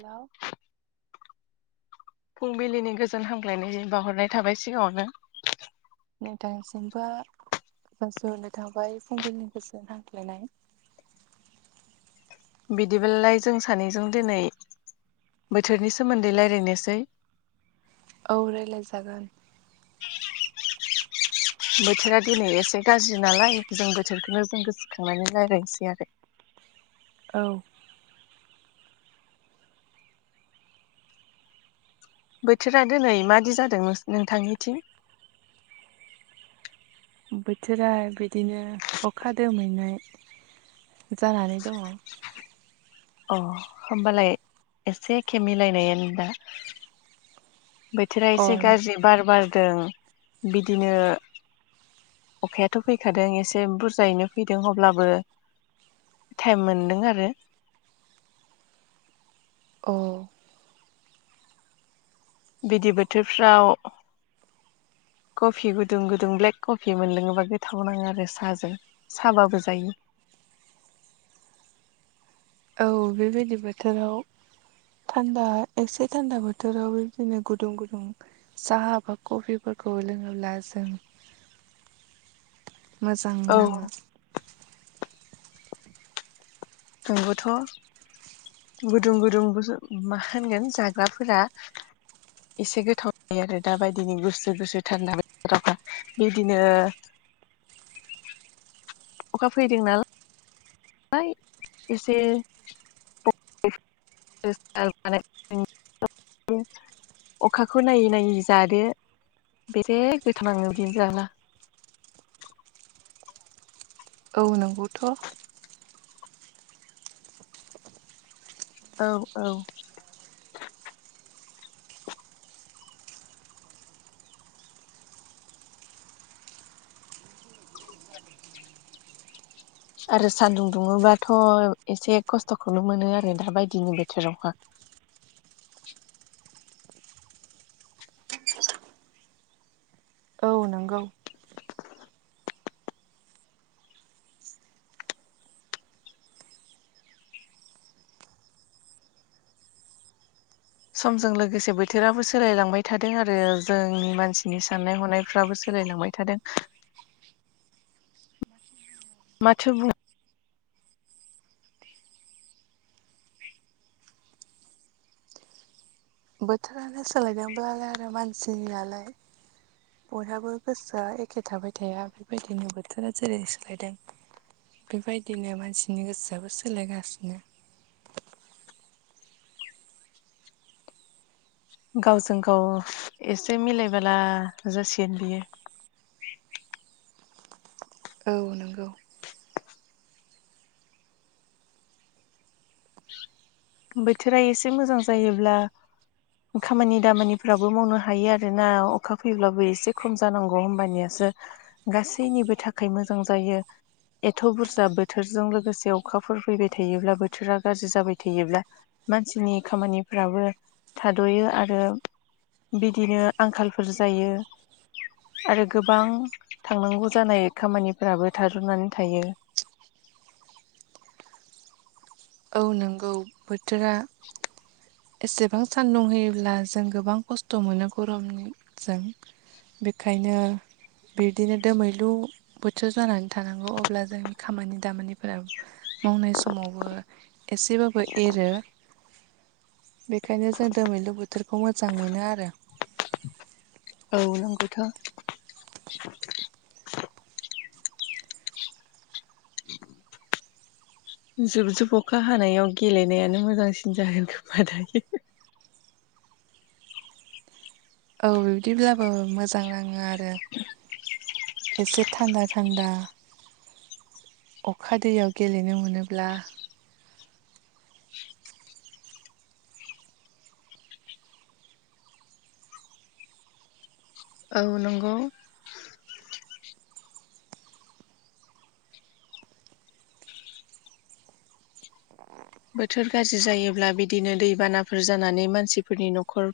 Hello फुंबिलिनि गोजोन हामग्लायनाय बावहरनाय थाबाय सिगाङावनो नोंथांसिमबो बनो [unintelligible] थांबाय फंबिलनिफ्रायसो हांख्लायनाय बिदिब्लालाय जों सानैजों दिनै बोथोरनि सोमोन्दै रायलायनोसै औ रायलाय जागोन। बोथोरा दिनै एसे गाज्रि नालाय जों बोथोरखौनो जों गोसोखांनानै रायलायनोसै आरो। [inaudible] औ बोथोरा दिनै मादि जादों नोंथांनिथिं? बोथोरा बिदिनो अखा दोमैनाय। जानानै दङ। अ होमबालाय एसे एखे मिलायनायानो दा। बोथोरा एसे अन गाज्रि बार बारदों बिदिनो अखायाथ' फैखादों एसे बुरजायैनो फैदों अब्लाबो टाइम मोनदों आरो। अ बिदि बोथोरफ्राव कफि गुदुं गुदुं ब्लेक कफि मोनलोङोबा गोथाव नाङो आरो साहजों साबाबो जायो। [inaudible] औ बेबायदि बोथोराव थान्दा एक्से थान्दा बोथोराव बिदिनो गुदुं गुदुं साहा बा कफि फोरखौ लोङोब्ला जों [inaudible] मोजां औ नाङो। नंगौथ' गुदुं गुदुं मा होनगोन जाग्राफोरा एसे गोथाव जायो आरो दाबायदिनो गुसु गुसु थानदा बोथोराव बिदिनो ओ अखा फैदों ना लाय एसे [unintelligible] अखाखौ नायै नायै जादो। बेसे गोथाव नाङो बिदिनो जाबा। औ नोंगौथ'। औ औ आरो सान्दुं दुङोबाथ' एसे खस्थ'खौनो मोनो आरो दा बायदिनि बोथोरावहा। [inaudible] औ नंगौ समजों लोगोसे बोथोराबो सोलायलांबाय थादों आरो जोंनि मानसिनि साननाय हनायफ्राबो सोलाय लांबाय थादों माथो बुंनो बोथोरानो सोलायदोंब्लालाय आरो मानसिनियालाय बयहाबो गोसोआ एखे थाबाय थाया बेबायदिनो बोथोरा जेरै सोलायदों बेबायदिनो मानसिनि गोसोआबो सोलायगासिनो। गावजों गाव एसे मिलायबोला जासिगोन बियो। [inaudible] औ नंगौ बोथोरा एसे मोजां जायोब्ला खामानि दामानिफ्राबो मावनो हायो आरोना अखा फैब्लाबो एसे खम जानांगौ होमबानिया गासैनिबो थाखाय मोजां जायो। एथ' बुरजा बोथोरजों लोगोसे अखाफोर फैबाय थायोब्ला बोथोरा गाज्रि जाबाय थायोब्ला मानसिनि खामानिफ्राबो थाद'यो आरो बिदिनो आंखालफोर जायो। आरो गोबां थांनांगौ जानाय खामानिफोराबो थादननानै थायो। [inaudible] औ नंगौ बोथोरा एसेबां सान्दुं होयोब्ला जों गोबां खस्थ' मोनो गरमजों। बेखायनो बिदिनो दोमैलु बोथोर जानानै थानांगौ अब्ला जोंनि खामानि दामानिफोरा मावनाय समावबो एसेबाबो एरो। बेखायनो जों दोमैलु बोथोरखौ मोजां मोनो आरो। औ नंगौथ' जुबजुब अखा हानायाव गेलेनायानो मोजांसिन जागोन खोमा दायो। औ बिबदिब्लाबो मोजां नाङो आरो। एसे थान्दा थान्दा अखा दैयाव गेलेनो मोनोब्ला औ नंगौ बोथोर गाज्रि जायोब्ला बिदिनो दैबानाफोर जानानै मानसिफोरनि न'खर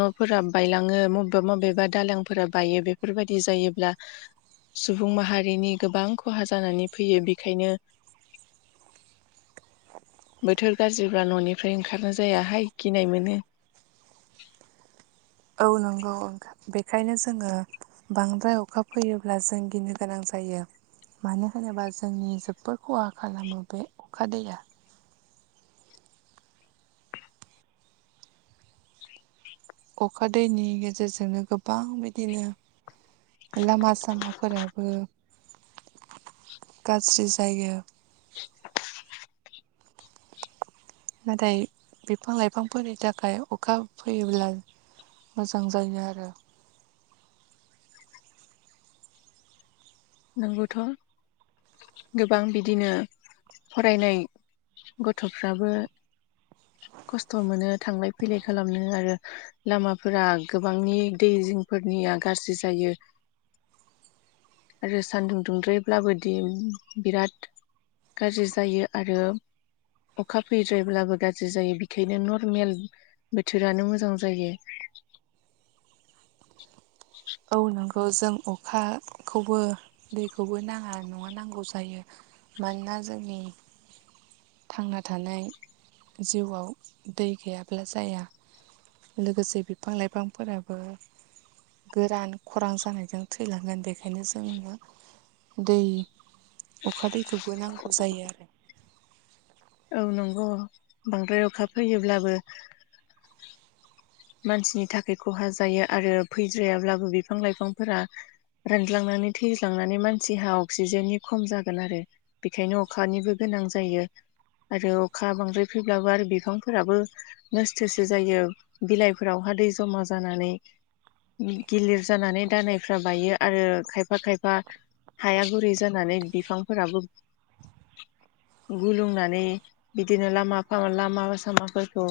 न'फोरा रां बायलाङो मबेबा मबेबा दालांफोरा बायो बेफोरबायदि जायोब्ला सुबुं माहारिनि गोबां खहा जानानै फैयो। बेखायनो [inaudible] बोथोर गाज्रिब्ला न'निफ्राय ओंखारनाय जायाहाय गिनाय मोनो। [inaudible] औ नंगौ ओं बेखायनो जोङो बांद्राय अखा फैयोब्ला जों गिनो गोनां जायो। यो मानो होनोबा जोंनि जोबोद खहा खालामो बे अखा दैैया अखा दैनि गेजेरजोंनो गोबां बिदिनो लामा सामाफोराबो गाज्रि जायो। नाथाय बिफां लाइफांफोरनि थाखाय अखा फैयोब्ला मोजां जायो आरो। नंगौथ' गोबां बिदिनो फरायनाय गथ'फ्राबो खस्थ' मोनो थांलाय फैलाय खालामनो आरो लामाफोरा गोबांनि दै जिंफोरनि या गारजि जायो‌। आरो सान्दुं दुंद्रायब्लाबोदि बिराद गाज्रि जायो आरो। अखा फैद्रायब्लाबो गाज्रि जायो। बेखायनो नर्मेल बोथोरानो मोजां जायो। औ नोंगौ जों अखाखौबो दैखौबो नाङा नङा नांगौ जायो। मानोना जोंनि थांना थानाय जिउआव दै गैयाब्ला जाया। लोगोसे बिफां लाइफांफोराबो गोरान खरां जानायजों थैलांगोन। बेखायनो जोङो दै अखा दैखौबो नांगौ जायो आरो। औ नंगौ बांद्राय अखा फैयोब्लाबो मानसिनि थाखाय खहा जायो आरो फैद्रायाब्लाबो बिफां लाइफांफोरा रानज्लांनानै थैज्लांनानै मानसिहा अक्सिजेननि खम जागोन आरो बेखायनो अखानिबो गोन गोनां जायो आरो अखा बांद्राय फैब्लाबो आरो बिफांफोराबो नोस्थोसो जायो। बिलाइफोरावहा दै जमा जानानै गिलिर जानानै दालायफ्रा बायो आरो खायफा खायफा हाया गुरै जानानै बिफांफोराबो गुलुंनानै बिदिनो लामा लामा सामाफोरखौ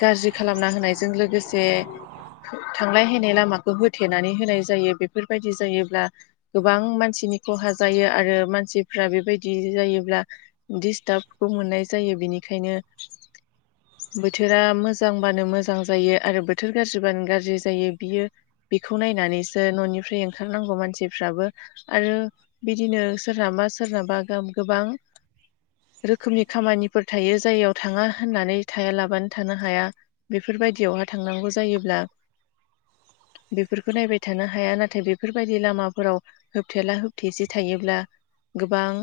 गाज्रि खालामना होनायजों लोगोसे थांलाय हैनालाय लामाखौ होथेनानै होनाय जायो। बेफोरबायदि जायोब्ला गोबां मानसि खहा जायो आरो मानसिफ्रा बेबायदि जायोब्ला स्टार्बखौ मोननाय जायो। बेनिखायनो बोथोरा मोजांबानो मोजां जायो आरो बोथोर गाज्रिबानो गाज्रि जायो बियो बेखौ नायनानै सो न'निफ्राय ओंखारनांगौ मानसिफ्राबो आरो बिदिनो सोरनाबा सोरनाबा गोबां रोखोमनि खामानिफोर थायो जायाव थाङा होननानै थायालाबानो थानो हाया बेफोरबायदियावहा थांनांगौ जायोब्ला बेफोरखौ नायबाय थानो हाया नाथाय बेफोरबायदि लामाफोराव होबथेला होबथेसि थायोब्ला गोबां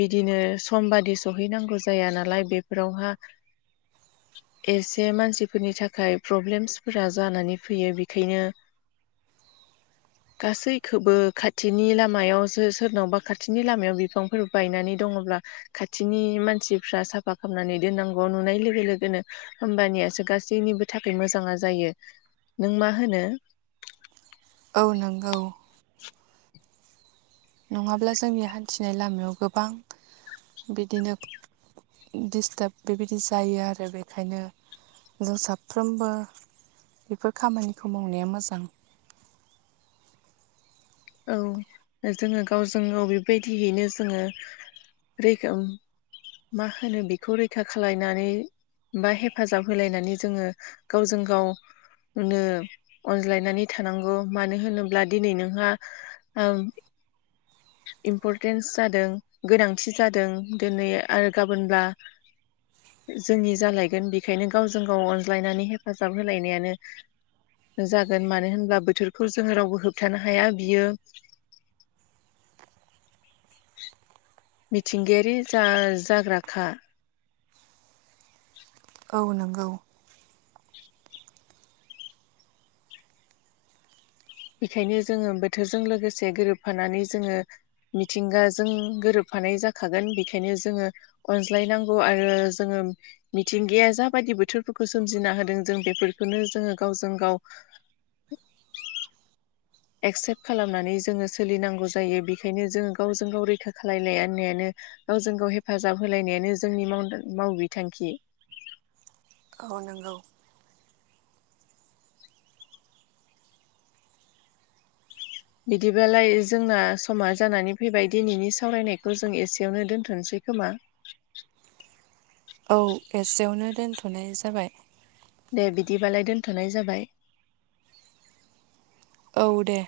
बिदिनो समबादि सहैनांगौ जाया नालाय बेफोरावहा एसे मानसिफोरनि थाखाय प्रब्लेमसफोरा जानानै फैयो बेखायनो [inaudible] गासैखौबो खाथिनि लामायावसो सोरनावबा खाथिनि लामायाव बिफांफोर बायनानै दङ अब्ला खाथिनि मानसिफ्रा साफा खालामनानै दोननांगौ नुनाय लोगो लोगोनो होमबानियासो गासैनिबो थाखाय मोजाङा जायो नों मा होनो? [inaudible] औ नंगौ नङाब्ला जोंनि हान्थिनाय लामायाव गोबां बिदिनो दिस्टाब बेबायदि जायो आरो बेखायनो जों साफ्रोमबो बेफोर खामानिखौ मावनाया मोजां औ जोङो गावजों गाव बेबायदियैनो जोङो रैगोम मा होनो बेखौ रैखा खालायनानै बा हेफाजाब होलायनानै जोङो गावजों गाव नो अनज्लायनानै थानांगौ मानो होनोब्ला दिनै नोंहा ओं इम्परटेन्स जादों गोनांथि जादों दिनै आरो गाबोनब्ला जोंनि जालायगोन बेखायनो गावजों गाव अनज्लायनानै हेफाजाब होलायनायानो जागोन मानो होनब्ला बोथोरखौ जोङो रावबो होबथानो हाया बियो मिथिंगायारि जाग्राखा औ नोंगौ बेखायनो जोंङो बोथोरजों लोगोसे गोरोबफानानै जोंङो मिथिंगाजों गोरोबफानाय जाखागोन बेखायनो जोंङो अनज्लायनांगौ आरो जोंङो मिथिंगाया जाबायदि बोथोरफोरखौ सोमजिना होदों जों बेफोरखौनो जोंङो गावजों गाव [inaudible] एक्सेप्ट खालामनानै जोंङो सोलिनांगौ जायो बेखायनो जोंङो गावजों गाव रैखा खालामायनायनायानो गावजों गाव हेफाजाब होलायनायानो जोंनि माव बिथांखि औ नंगौ बिदिबालाय जोंना समा जानानै फैबाय दिनैनि सावरायनायखौ जों एसेयावनो दोनथ'सै खोमा औ एसेयावनो दोनथ'नाय जाबाय दे बिदिबालाय दोनथ'नाय जाबाय औ दे